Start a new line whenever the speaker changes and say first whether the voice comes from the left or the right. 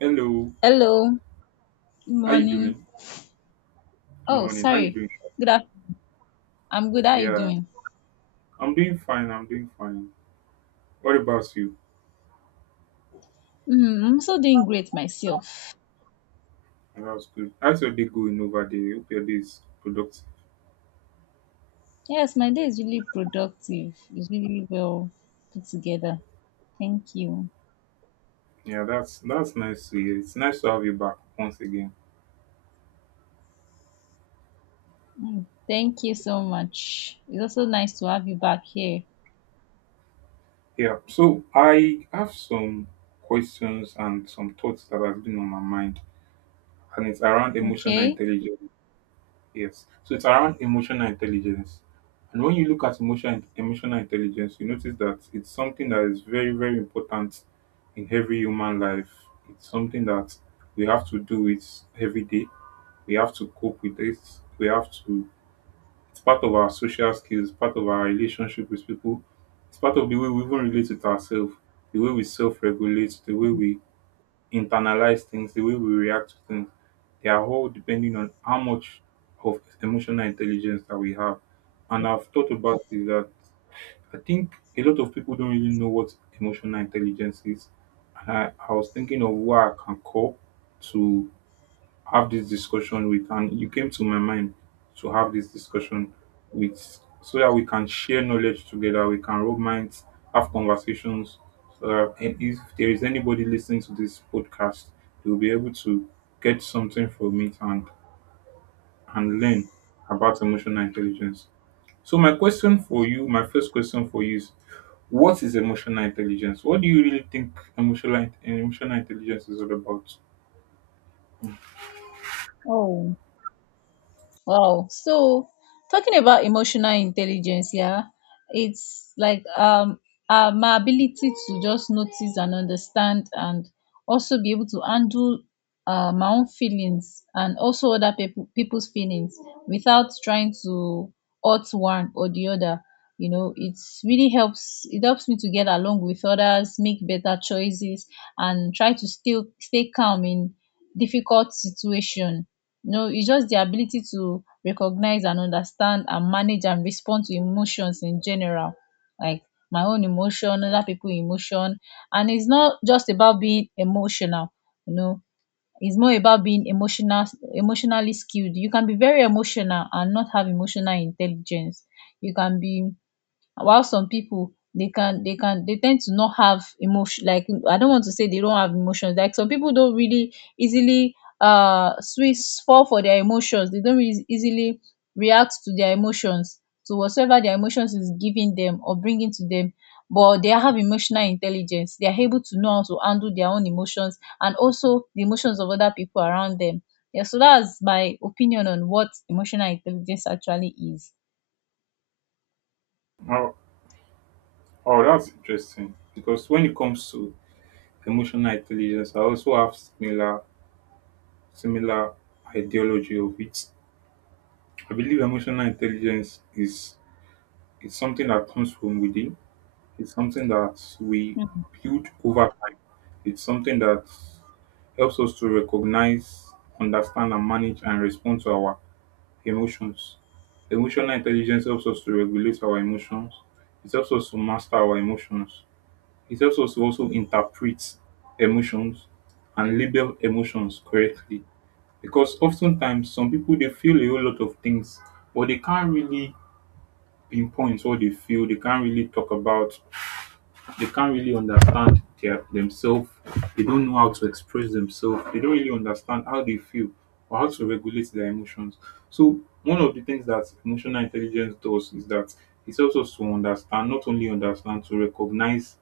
right: Hello,
left: Hello, good
right: how you
left: morning.
right: doing? Good
left: Oh,
right: morning. How you
left: sorry.
right: doing?
left: Good afternoon. I'm good. How are you
right: Yeah,
left: doing?
right: I'm doing fine. I'm doing fine. What about you?
left: I'm also doing great myself.
right: Oh, that's good. How's your day going over there? Hope your day is productive.
left: Yes, my day is really productive. It's really really well put together. Thank you.
right: Yeah, that's nice to hear. It's nice to have you back once again.
left: Thank you so much. It's also nice to have you back here.
right: Yeah. So I have some questions and some thoughts that have been on my mind, and it's around emotional
left: Okay.
right: intelligence. Yes. So it's around emotional intelligence. And when you look at emotional intelligence, you notice that it's something that is very, very important in every human life. It's something that we have to do it every day. We have to cope with it. We have to, it's part of our social skills, part of our relationship with people. It's part of the way we even relate with ourselves, the way we self regulate, the way we internalize things, the way we react to things, they are all depending on how much of emotional intelligence that we have. And I've thought about is that I think a lot of people don't really know what emotional intelligence is. And I was thinking of where I can call to have this discussion with, and you came to my mind to have this discussion with, so that we can share knowledge together, we can rub minds, have conversations, so that, and if there is anybody listening to this podcast, they'll be able to get something from it and learn about emotional intelligence. So my question for you, my first question for you is, what is emotional intelligence? What do you really think emotional intelligence is all about?
left: Oh, wow. So talking about emotional intelligence, yeah, it's like my ability to just notice and understand and also be able to handle my own feelings and also other people's feelings without trying to hurt one or the other. You know, it helps me to get along with others, make better choices and try to still stay calm in difficult situation. No, it's just the ability to recognize and understand and manage and respond to emotions in general, like my own emotion, other people emotion. And it's not just about being emotional you know it's more about being emotionally skilled. You can be very emotional and not have emotional intelligence. You can be While some people, they tend to not have emotion. Like, I don't want to say they don't have emotions. Like, some people don't really easily switch fall for their emotions. They don't really easily react to their emotions, to whatsoever their emotions is giving them or bringing to them. But they have emotional intelligence. They are able to know how to handle their own emotions and also the emotions of other people around them. Yeah, so that's my opinion on what emotional intelligence actually is.
right: How Oh, that's interesting because when it comes to emotional intelligence, I also have similar ideology of it. I believe emotional intelligence is something that comes from within. It's something that we
left: Mhm.
right: build over time. It's something that helps us to recognize, understand, and manage and respond to our emotions. Emotional intelligence helps us to regulate our emotions. It helps us to master our emotions. It helps us to also interpret emotions and label emotions correctly, because oftentimes some people they feel a whole lot of things, but they can't really pinpoint what they feel. They can't really talk about. They can't really understand their themselves. They don't know how to express themselves. They don't really understand how they feel or how to regulate their emotions. So one of the things that emotional intelligence does is that it helps us to understand, not only understand, to recognize,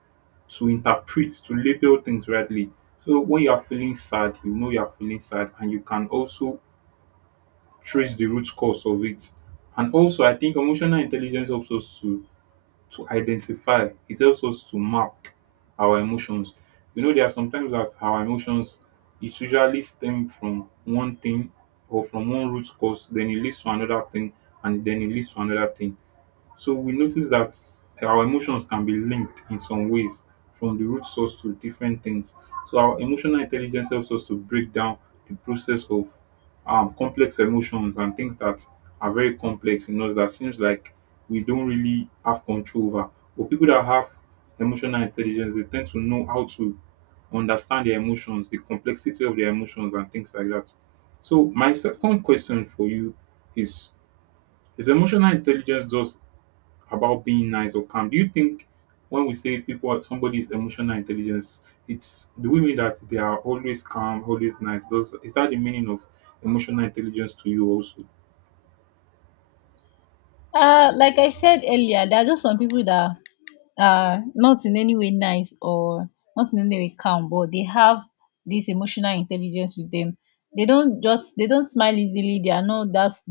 right: to interpret, to label things rightly. So when you are feeling sad, you know you are feeling sad, and you can also trace the root cause of it. And also, I think emotional intelligence helps us to identify. It helps us to map our emotions. You know, there are sometimes that our emotions, it usually stem from one thing or from one root cause, then it leads to another thing, and then it leads to another thing. So we notice that our emotions can be linked in some ways from the root source to different things. So our emotional intelligence helps us to break down the process of complex emotions and things that are very complex in us that seems like we don't really have control over. But people that have emotional intelligence, they tend to know how to understand their emotions, the complexity of their emotions, and things like that. So my second question for you is: is emotional intelligence just about being nice or calm? Do you think when we say people are somebody's emotional intelligence, it's, do we mean that they are always calm, always nice? Does, is that the meaning of emotional intelligence to you also?
left: Like I said earlier, there are just some people that are not in any way nice or not in any way calm, but they have this emotional intelligence with them. They don't smile easily. They are not, that's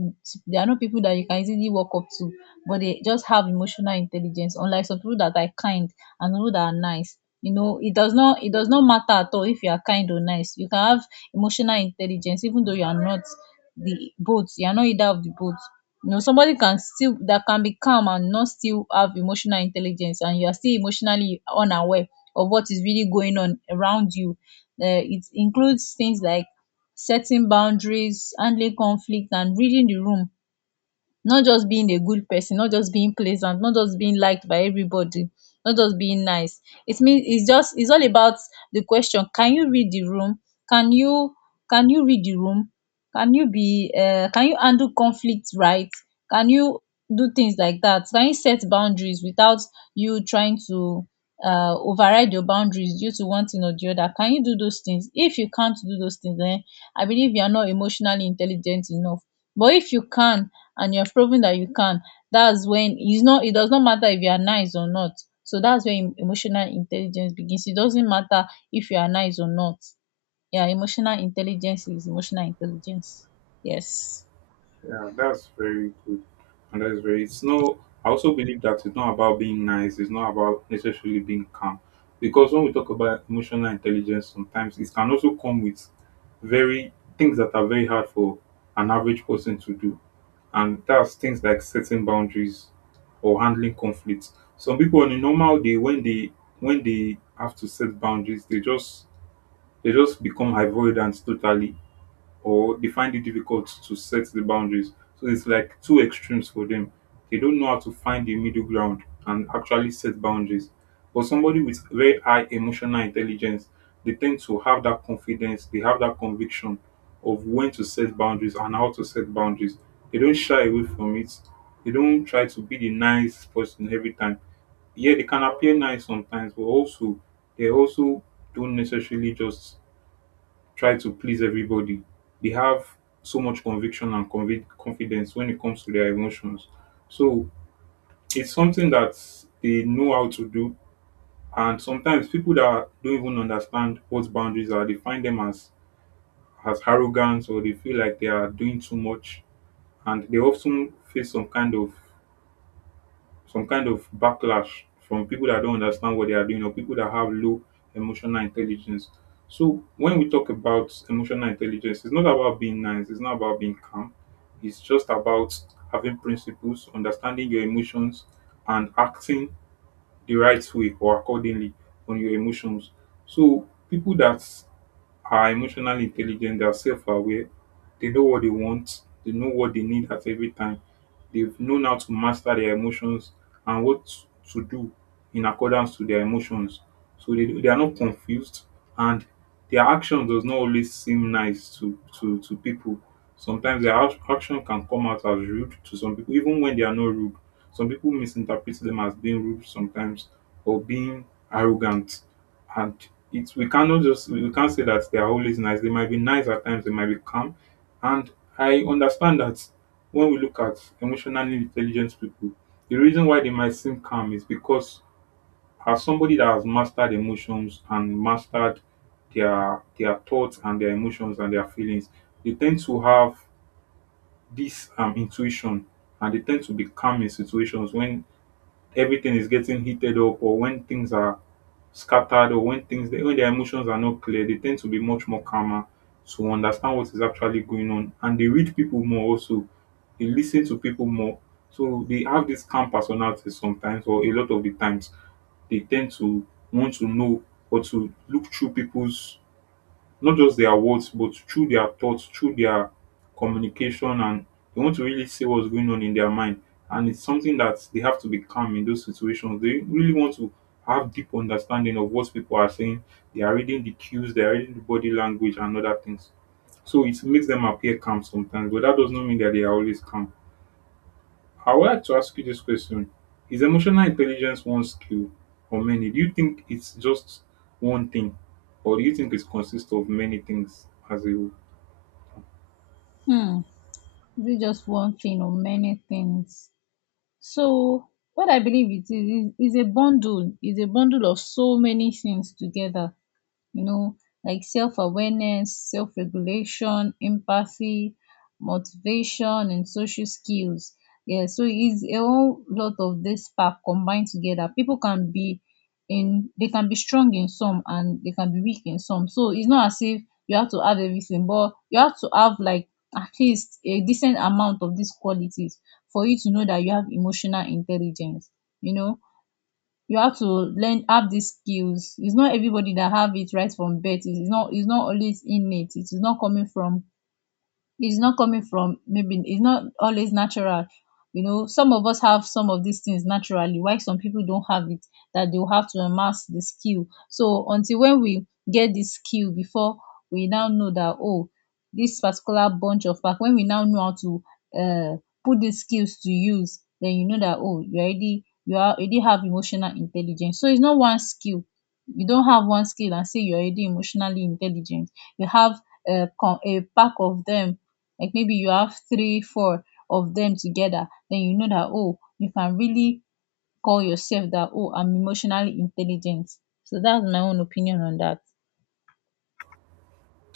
left: they are not people that you can easily walk up to, but they just have emotional intelligence, unlike some people that are kind and people that are nice. You know, it does not matter at all. If you are kind or nice, you can have emotional intelligence even though You are not either of the both. You know, somebody can still that can be calm and not still have emotional intelligence, and you are still emotionally unaware of what is really going on around you. It includes things like setting boundaries, handling conflict, and reading the room. Not just being a good person, not just being pleasant, not just being liked by everybody, not just being nice. It means, it's all about the question: Can you read the room? Can you can you read the room? Can you handle conflict right? Can you do things like that? Can you set boundaries without you trying to override your boundaries due to one thing or the other? Can you do those things? If you can't do those things, then I believe you are not emotionally intelligent enough. But if you can, and you have proven that you can, that's when it does not matter if you are nice or not. So that's when emotional intelligence begins. It doesn't matter if you are nice or not. Yeah, emotional intelligence is emotional intelligence. Yes.
right: Yeah, that's very good. And that's very, it's, no, I also believe that it's not about being nice, it's not about necessarily being calm. Because when we talk about emotional intelligence, sometimes it can also come with very, things that are very hard for an average person to do. And that's things like setting boundaries or handling conflicts. Some people on a normal day when they, when they have to set boundaries, they just, they just become avoidant totally, or they find it difficult to set the boundaries. So it's like two extremes for them. They don't know how to find the middle ground and actually set boundaries. But somebody with very high emotional intelligence, they tend to have that confidence, they have that conviction of when to set boundaries and how to set boundaries. They don't shy away from it. They don't try to be the nice person every time. Yeah, they can appear nice sometimes, but also they also don't necessarily just try to please everybody. They have so much conviction and confidence when it comes to their emotions. So it's something that they know how to do. And sometimes people that don't even understand what boundaries are, they find them as arrogant, or they feel like they are doing too much, and they often face some kind of backlash from people that don't understand what they are doing or people that have low emotional intelligence. So when we talk about emotional intelligence, it's not about being nice, it's not about being calm. It's just about having principles, understanding your emotions and acting the right way or accordingly on your emotions. So people that are emotionally intelligent, they are self-aware, they know what they want, they know what they need at every time. They've known how to master their emotions and what to do in accordance to their emotions. So they are not confused, and their action does not always seem nice to, to people. Sometimes their action can come out as rude to some people, even when they are not rude. Some people misinterpret them as being rude sometimes, or being arrogant. And it's, we cannot just, we can't say that they are always nice. They might be nice at times, they might be calm. And I understand that when we look at emotionally intelligent people, the reason why they might seem calm is because as somebody that has mastered emotions and mastered their thoughts and their emotions and their feelings, they tend to have this intuition, and they tend to be calm in situations when everything is getting heated up, or when things are scattered, or when things, when their emotions are not clear, they tend to be much more calmer to understand what is actually going on. And they read people more also. They listen to people more. So they have this calm personality sometimes, or a lot of the times they tend to want to know or to look through people's, not just their words but through their thoughts, through their communication, and they want to really see what's going on in their mind. And it's something that they have to be calm in those situations. They really want to have deep understanding of what people are saying. They are reading the cues, they are reading the body language and other things. So it makes them appear calm sometimes, but that does not mean that they are always calm. I would like to ask you this question. Is emotional intelligence one skill or many? Do you think it's just one thing, or do you think it consists of many things as a whole?
left: Hmm. Is it just one thing or many things? So what I believe it is a bundle of so many things together. You know, like self awareness, self regulation, empathy, motivation, and social skills. Yeah, so it's a whole lot of this part combined together. People can be strong in some and they can be weak in some. So it's not as if you have to have everything, but you have to have like at least a decent amount of these qualities for you to know that you have emotional intelligence, you know you have to learn, have these skills. It's not everybody that have it right from birth. It's not always innate. It is not coming from it's not coming from Maybe it's not always natural. You know, some of us have some of these things naturally, why some people don't have it, that they'll have to amass the skill. So until when we get this skill before we now know that, oh, this particular bunch of pack. When we now know how to uh, put these skills to use, then you know that, oh, you are already have emotional intelligence. So it's not one skill. You don't have one skill and say you're already emotionally intelligent. You have a, a pack of them. Like maybe you have three four of them together, then you know that, oh, you can really call yourself that, oh, I'm emotionally intelligent. So that's my own opinion on that.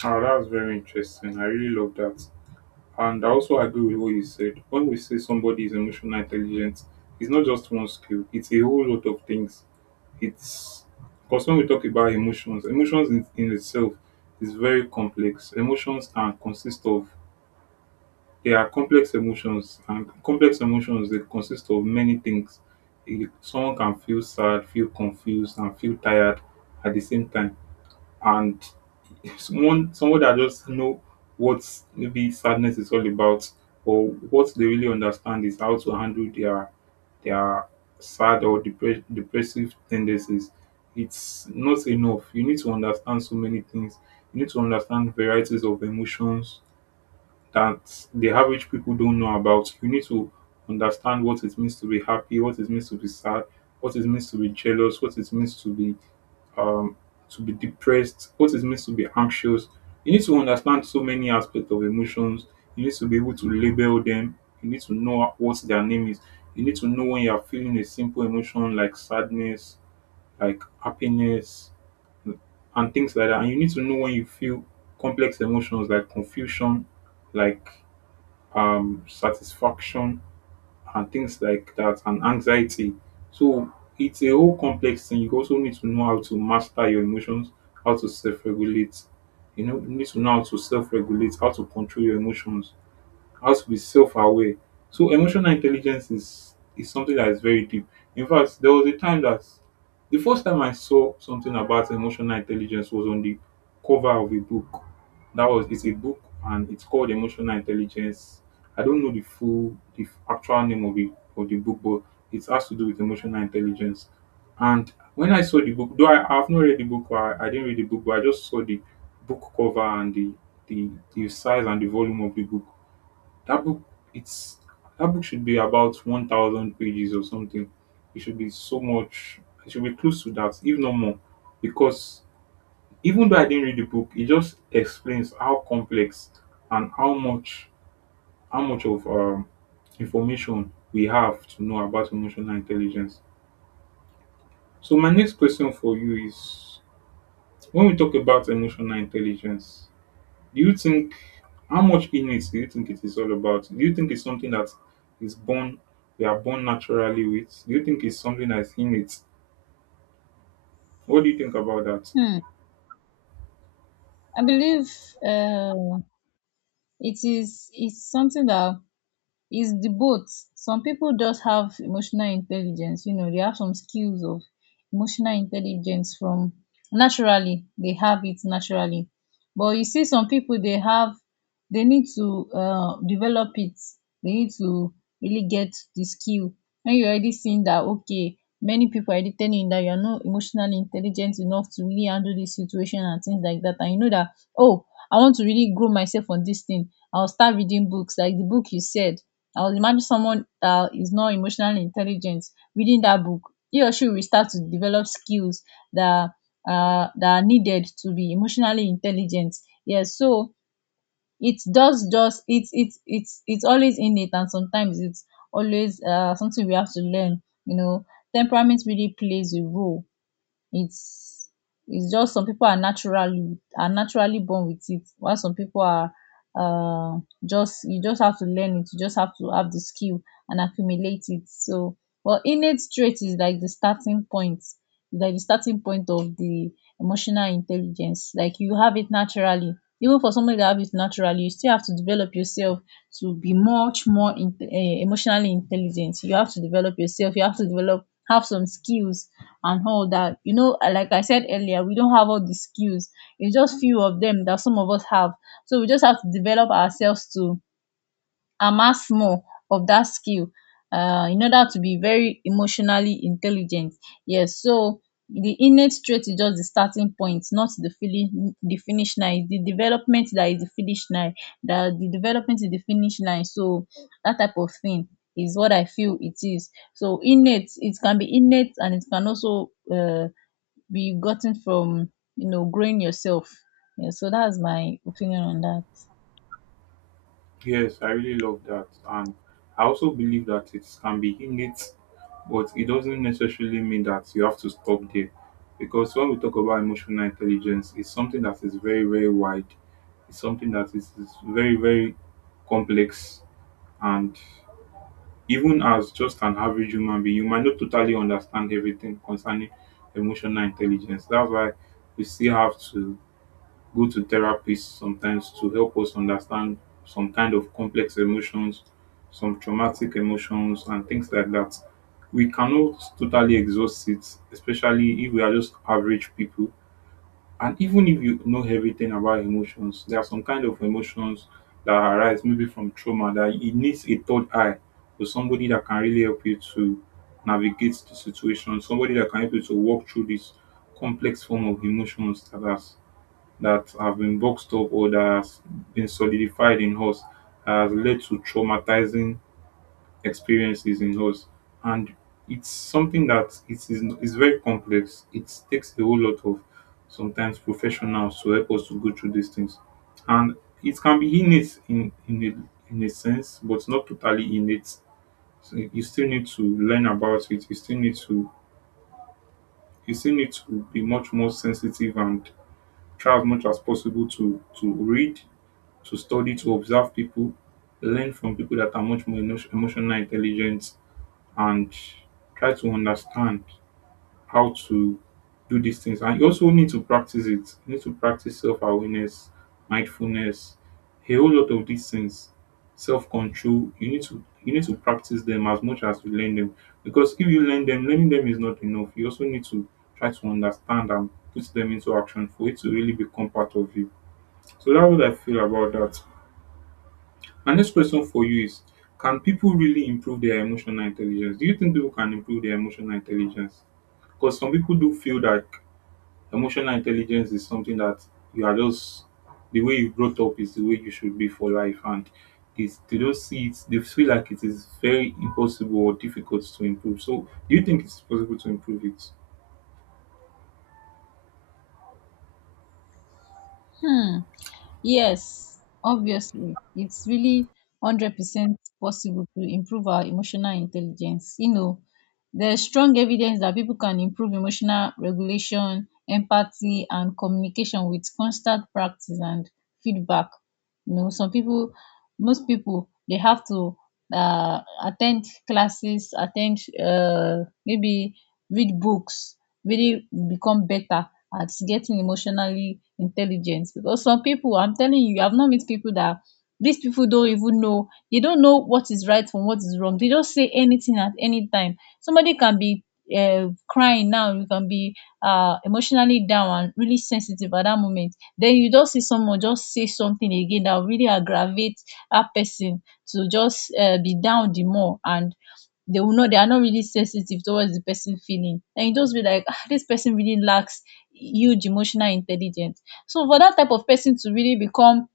right: Oh, that's very interesting. I really love that. And I also agree with what you said. When we say somebody is emotional intelligent, it's not just one skill, it's a whole lot of things. It's, because when we talk about emotions, emotions in itself is very complex. Emotions can consist of, they are complex emotions, and complex emotions they consist of many things. Eh, someone can feel sad, feel confused, and feel tired at the same time. And someone that just know what maybe sadness is all about, or what they really understand is how to handle their sad or depressive tendencies. It's not enough. You need to understand so many things. You need to understand varieties of emotions that the average people don't know about. You need to understand what it means to be happy, what it means to be sad, what it means to be jealous, what it means um to be depressed, what it means to be anxious. You need to understand so many aspects of emotions. You need to be able to label them. You need to know what their name is. You need to know when you are feeling a simple emotion like sadness, like happiness, and things like that. And you need to know when you feel complex emotions like confusion, like satisfaction and things like that and anxiety. So it's a whole complex thing. You also need to know how to master your emotions, how to self regulate. You need to know how to self regulate, how to control your emotions, has to be self-aware. So emotional intelligence is something that is very deep. In fact, there was a time that the first time I saw something about emotional intelligence was on the cover of a book. That was it's a book, and it's called Emotional Intelligence. I don't know the actual name of the book, but it has to do with emotional intelligence. And when I saw the book, though I have not read the book, I didn't read the book, but I just saw the book cover and the size and the volume of the book. That book it's that book should be about 1,000 pages or something. It should be so much. It should be close to that, if not more. Because even though I didn't read the book, it just explains how complex and how much of information we have to know about emotional intelligence. So my next question for you is, when we talk about emotional intelligence, do you think, how much illness do you think it is all about? Do you think it's something that is born we are born naturally with? Do you think it's something that's innate? What do you think about that?
left: Hmm. I believe uh, it's something that is the both. Some people just have emotional intelligence. You know, they have some skills of emotional intelligence from naturally. They have it naturally. But you see, some people they need to develop it. They need to really get the skill. And you already seen that, okay, many people already telling you that you're not emotionally intelligent enough to really handle this situation and things like that, and you know that, oh, I want to really grow myself on this thing. I'll start reading books like the book you said. I would imagine someone that is not emotionally intelligent reading that book. He or she will start to develop skills that that are needed to be emotionally intelligent. Yes, so it's always in it, and sometimes it's always something we have to learn. You know, temperament really plays a role. It's it's just some people are naturally born with it, while some people are, uh just, you just have to learn it. You just have to have the skill and accumulate it. So well, innate trait is like the starting point, of the emotional intelligence. Like you have it naturally, even for somebody that have it naturally, you still have to develop yourself to be much more emotionally intelligent. You have to develop yourself, you have to develop, have some skills and all that. You know, like I said earlier, we don't have all the skills. It's just few of them that some of us have. So we just have to develop ourselves to amass more of that skill in order to be very emotionally intelligent. Yes, so the innate trait is just the starting point, not the finish line. It's the development that is the finish line. That the development is the finish line. So that type of thing is what I feel it is. So innate, it can be innate and it can also be gotten from, growing yourself. Yeah, so that's my opinion on that.
right: Yes, I really love that. And I also believe that it can be innate, but it doesn't necessarily mean that you have to stop there. Because when we talk about emotional intelligence, it's something that is very, very wide. It's something that is very, very complex. And even as just an average human being, you might not totally understand everything concerning emotional intelligence. That's why we still have to go to therapists sometimes to help us understand some kind of complex emotions, some traumatic emotions, and things like that. We cannot totally exhaust it, especially if we are just average people, and even if you know everything about emotions, there are some kind of emotions that arise maybe from trauma, that it needs a third eye or somebody that can really help you to navigate the situation, somebody that can help you to walk through this complex form of emotions that has that have been boxed up, or that has been solidified in us, that has led to traumatizing experiences in us. And it's something that, it's very complex. It takes a whole lot of, sometimes, professionals to help us to go through these things. And it can be innate in a sense, but not totally innate. So you still need to learn about it. You still need to be much more sensitive, and try as much as possible to read, to study, to observe people, learn from people that are much more emotional intelligent, and try to understand how to do these things. And you also need to practice it. You need to practice self awareness, mindfulness, a whole lot of these things. Self control. You need to practice them as much as you learn them. Because if you learn them, learning them is not enough. You also need to try to understand and put them into action for it to really become part of you. So that's what I feel about that. My next question for you is, can people really improve their emotional intelligence? Do you think people can improve their emotional intelligence? Because some people do feel that emotional intelligence is something that you are just, the way you brought up is the way you should be for life, and they don't see it, they feel like it is very impossible or difficult to improve. So, do you think it's possible to improve it?
left: Hmm. Yes, obviously, it's really 100% possible to improve our emotional intelligence. You know, there's strong evidence that people can improve emotional regulation, empathy, and communication with constant practice and feedback. You know, some people, most people, they have to attend classes, attend, maybe read books, really become better at getting emotionally intelligent. Because some people, I'm telling you, I've not met people that these people don't even know. They don't know what is right from what is wrong. They just say anything at any time. Somebody can be crying now, you can be emotionally down and really sensitive at that moment, then you just see someone just say something again that will really aggravate that person to just be down the more. And they will know they are not really sensitive towards the person feeling, and you just be like, ah, this person really lacks huge emotional intelligence. So for that type of person to really become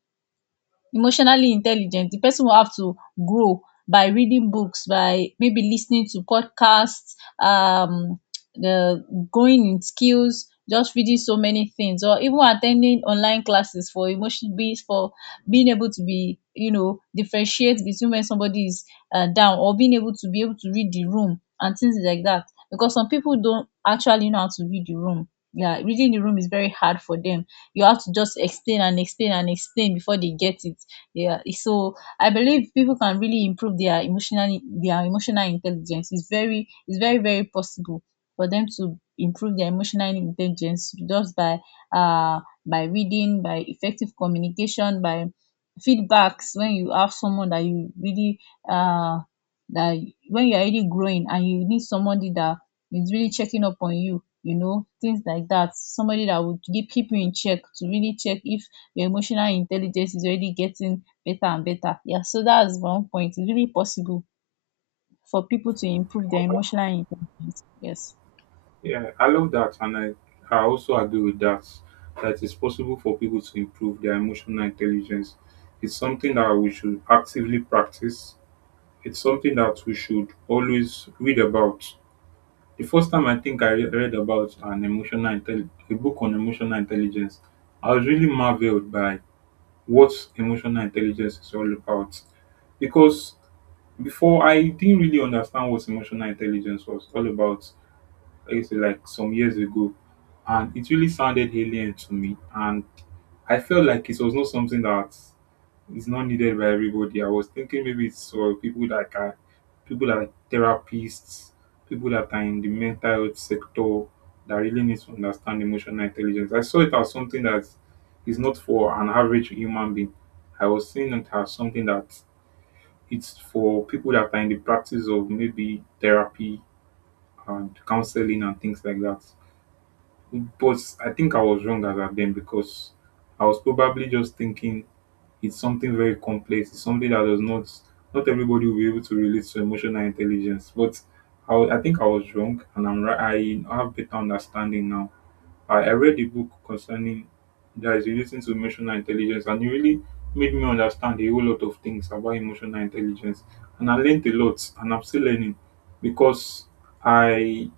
left: emotionally intelligent, the person will have to grow by reading books, by maybe listening to podcasts, um the growing in skills, just reading so many things, or even attending online classes for emotion be for being able to, be you know, differentiate between when somebody is down, or being able to read the room and things like that. Because some people don't actually know how to read the room. Yeah, reading the room is very hard for them. You have to just explain and explain and explain before they get it. Yeah, so I believe people can really improve their emotional intelligence. It's very very possible for them to improve their emotional intelligence, just by uh reading, by effective communication, by feedbacks. When you have someone that you really uh that, when you're already growing and you need somebody that is really checking up on you, you know, things like that, somebody that would keep you in check to really check if your emotional intelligence is already getting better and better. Yeah, so that's one point. It's really possible for people to improve their emotional intelligence. Yes.
right: Yeah, I love that, and I also agree with that. That it's possible for people to improve their emotional intelligence. It's something that we should actively practice. It's something that we should always read about. The first time I think I read about a book on emotional intelligence, I was really marveled by what emotional intelligence is all about. Because before, I didn't really understand what emotional intelligence was all about. I used to, like some years ago, and it really sounded alien to me. And I felt like it was not something that is not needed by everybody. I was thinking maybe it's for people that are therapists, people that are in the mental health sector that really need to understand emotional intelligence. I saw it as something that is not for an average human being. I was seeing it as something that, it's for people that are in the practice of maybe therapy and counseling and things like that. But I think I was wrong as at then, because I was probably just thinking it's something very complex. It's something that does not not everybody will be able to relate to emotional intelligence. But I think I was wrong, and I'm right. I have better understanding now. I read the book concerning, that is relating to emotional intelligence, and it really made me understand a whole lot of things about emotional intelligence. And I learned a lot, and I'm still learning, because I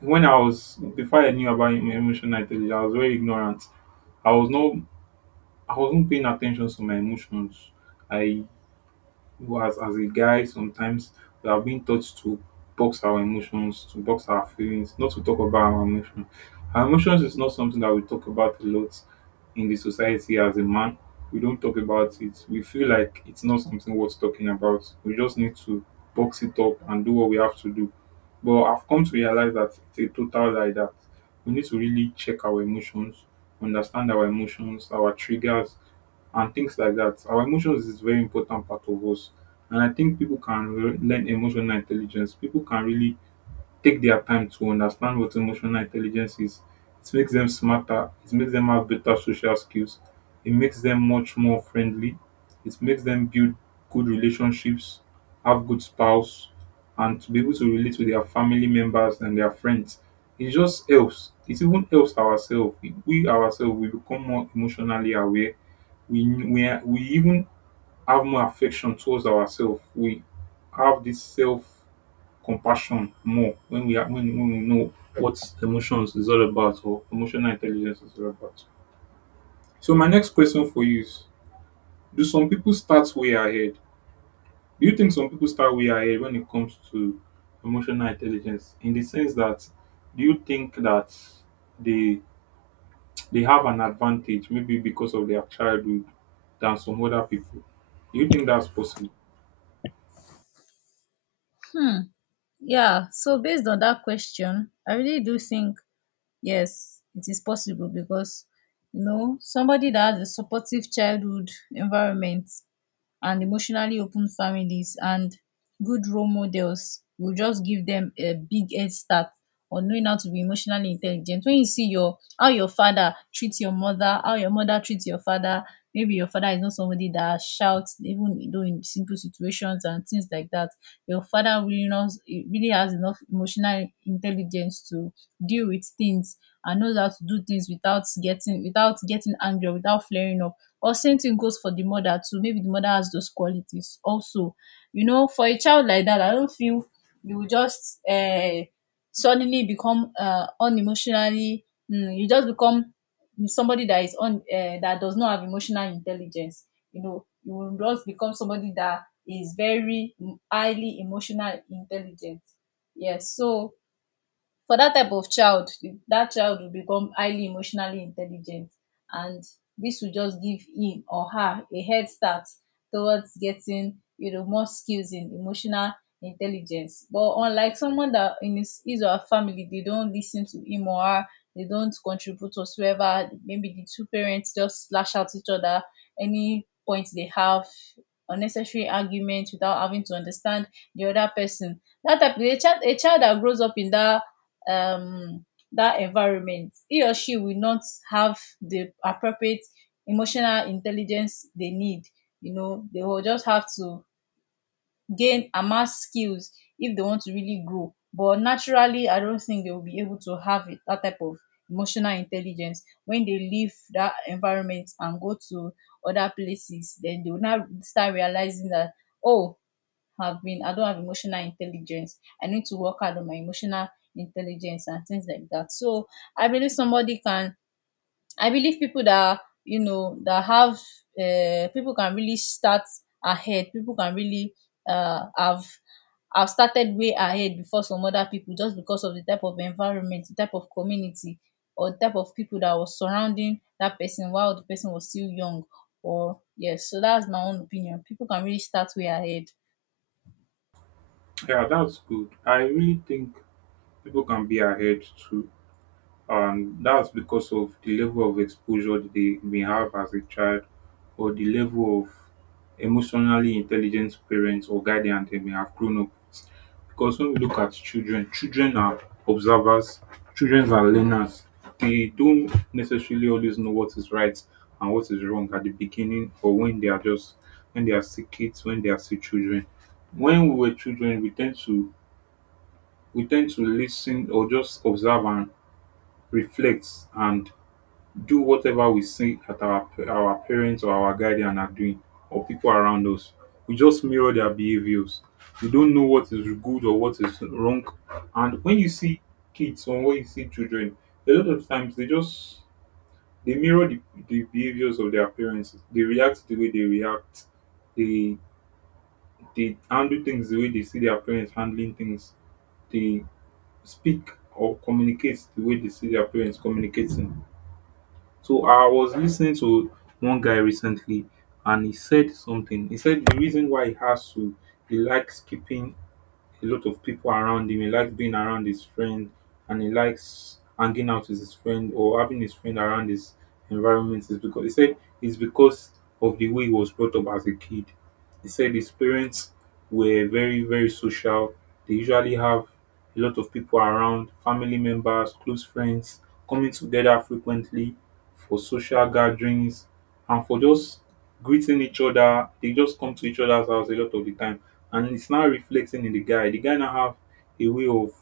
right: when I was before I knew about emotional intelligence, I was very ignorant. I was not I wasn't paying attention to my emotions. I Well, as a guy, sometimes we have been taught to box our emotions, to box our feelings, not to talk about our emotions. Our emotions is not something that we talk about a lot in the society as a man. We don't talk about it. We feel like it's not something worth talking about. We just need to box it up and do what we have to do. But I've come to realize that it's a total lie, that we need to really check our emotions, understand our emotions, our triggers, and things like that. Our emotions is very important part of us, and I think people can learn emotional intelligence. People can really take their time to understand what emotional intelligence is. It makes them smarter. It makes them have better social skills. It makes them much more friendly. It makes them build good relationships, have good spouse, and to be able to relate with their family members and their friends. It just helps. It even helps ourselves. We ourselves, we become more emotionally aware. We we we even have more affection towards ourselves. We have this self compassion more when we know what emotions is all about, or emotional intelligence is all about. So my next question for you is, do some people start way ahead? Do you think some people start way ahead when it comes to emotional intelligence? In the sense that, do you think that they they have an advantage maybe because of their childhood than some other people? Do you think that's possible?
left: Yeah. So based on that question, I really do think, yes, it is possible. Because you know, somebody that has a supportive childhood environment and emotionally open families and good role models will just give them a big head start on knowing how to be emotionally intelligent. When you see your how your father treats your mother, how your mother treats your father, maybe your father is not somebody that shouts, even though, in simple situations and things like that. Your father really has enough emotional intelligence to deal with things, and knows how to do things without getting angry, without flaring up. Or same thing goes for the mother too. Maybe the mother has those qualities also. You know, for a child like that, I don't feel you will just suddenly become, unemotionally, you just become somebody that is un that does not have emotional intelligence. You know, you will just become somebody that is very highly emotional intelligent. Yes, so for that type of child, that child will become highly emotionally intelligent, and this will just give him or her a head start towards getting, more skills in emotional intelligence. But unlike someone that in his or her family, they don't listen to him or her. They don't contribute whatsoever. Maybe the two parents just lash out each other any point they have unnecessary argument without having to understand the other person. That type a child a child that grows up in that, um, that environment, he or she will not have the appropriate emotional intelligence they need. You know, they will just have to gain, amass skills if they want to really grow. But naturally, I don't think they will be able to have it, that type of emotional intelligence, when they leave that environment and go to other places. Then they will now start realizing that, oh, have been I don't have emotional intelligence. I need to work hard on my emotional intelligence and things like that. So I believe somebody can I, believe people that you know that have people can really start ahead. People can really have started way ahead before some other people, just because of the type of environment, the type of community, or type of people that was surrounding that person while the person was still young. Or yes so that's my own opinion. People can really start way ahead.
right: Yeah, that's good. I really think people can be ahead too, and that's because of the level of exposure that they may have as a child, or the level of emotionally intelligent parents or guardians they may have grown up with. Because when we look at children, children are observers, children are learners. They don't necessarily always know what is right and what is wrong at the beginning, or when they are still kids, when they are still children. When we were children, we tend to listen or just observe and reflect, and do whatever we see that our parents or our guardian are doing, or people around us. We just mirror their behaviors. We don't know what is good or what is wrong. And when you see kids, or when you see children, a lot of times they mirror the behaviors of their parents. They react the way they react. They they handle things the way they see their parents handling things. They speak or communicate the way they see their parents communicating. So I was listening to one guy recently, and he said something. He said the reason why he likes keeping a lot of people around him. He likes being around his friend, and he likes hanging out with his friend or having his friend around his environment, is because he said it's because of the way he was brought up as a kid. He said his parents were very, very social. They usually have a lot of people around, family members, close friends, coming together frequently for social gatherings and for just greeting each other. They just come to each other's house a lot of the time. And it's now reflecting in the guy. The guy now have a way of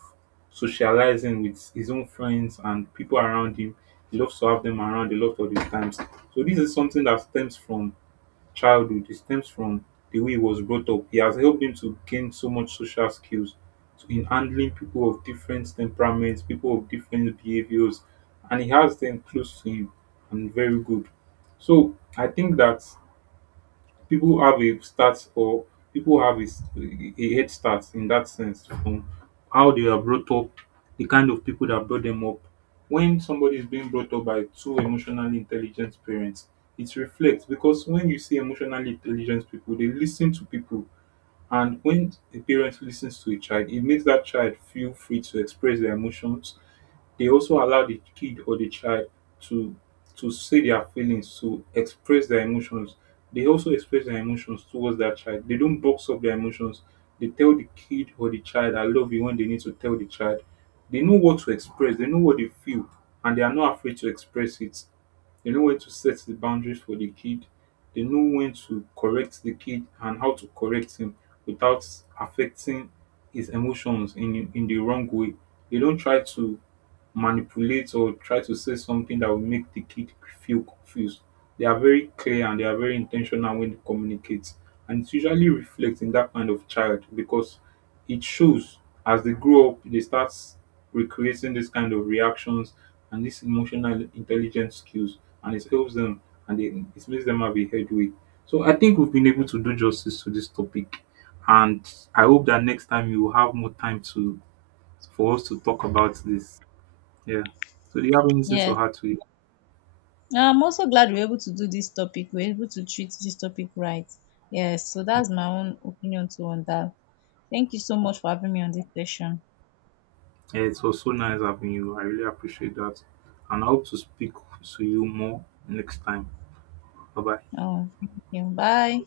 right: socializing with his own friends and people around him. He loves to have them around a lot of the times. So this is something that stems from childhood, it stems from the way he was brought up. He has helped him to gain so much social skills in handling people of different temperaments, people of different behaviors, and he has them close to him, and very good. So I think that people have a start, or people have a, a head start in that sense, from how they are brought up, the kind of people that brought them up. When somebody is being brought up by two emotionally intelligent parents, it reflects, because when you see emotionally intelligent people, they listen to people. And when a parent listens to a child, it makes that child feel free to express their emotions. They also allow the kid or the child to to say their feelings, to express their emotions. They also express their emotions towards their child. They don't box up their emotions. They tell the kid or the child, "I love you," when they need to tell the child. They know what to express, they know what they feel, and they are not afraid to express it. They know when to set the boundaries for the kid. They know when to correct the kid and how to correct him without affecting his emotions in the wrong way. They don't try to manipulate or try to say something that will make the kid feel confused. They are very clear, and they are very intentional when they communicate. And it usually reflects in that kind of child, because it shows, as they grow up they start recreating this kind of reactions and this emotional intelligence skills, and it helps them, and it makes them have a headway. So I think we've been able to do justice to this topic, and I hope that next time you will have more time to for us to talk about this. Yeah. So do you have anything to
left: Yes.
right: add to it?
left: I'm also glad we're able to do this topic. We're able to treat this topic right. Yes, so that's my own opinion too on that. Thank you so much for having me on this session.
right: Yeah, it was so nice having you. I really appreciate that. And I hope to speak to you more next time. Bye bye.
left: Thank you. Bye.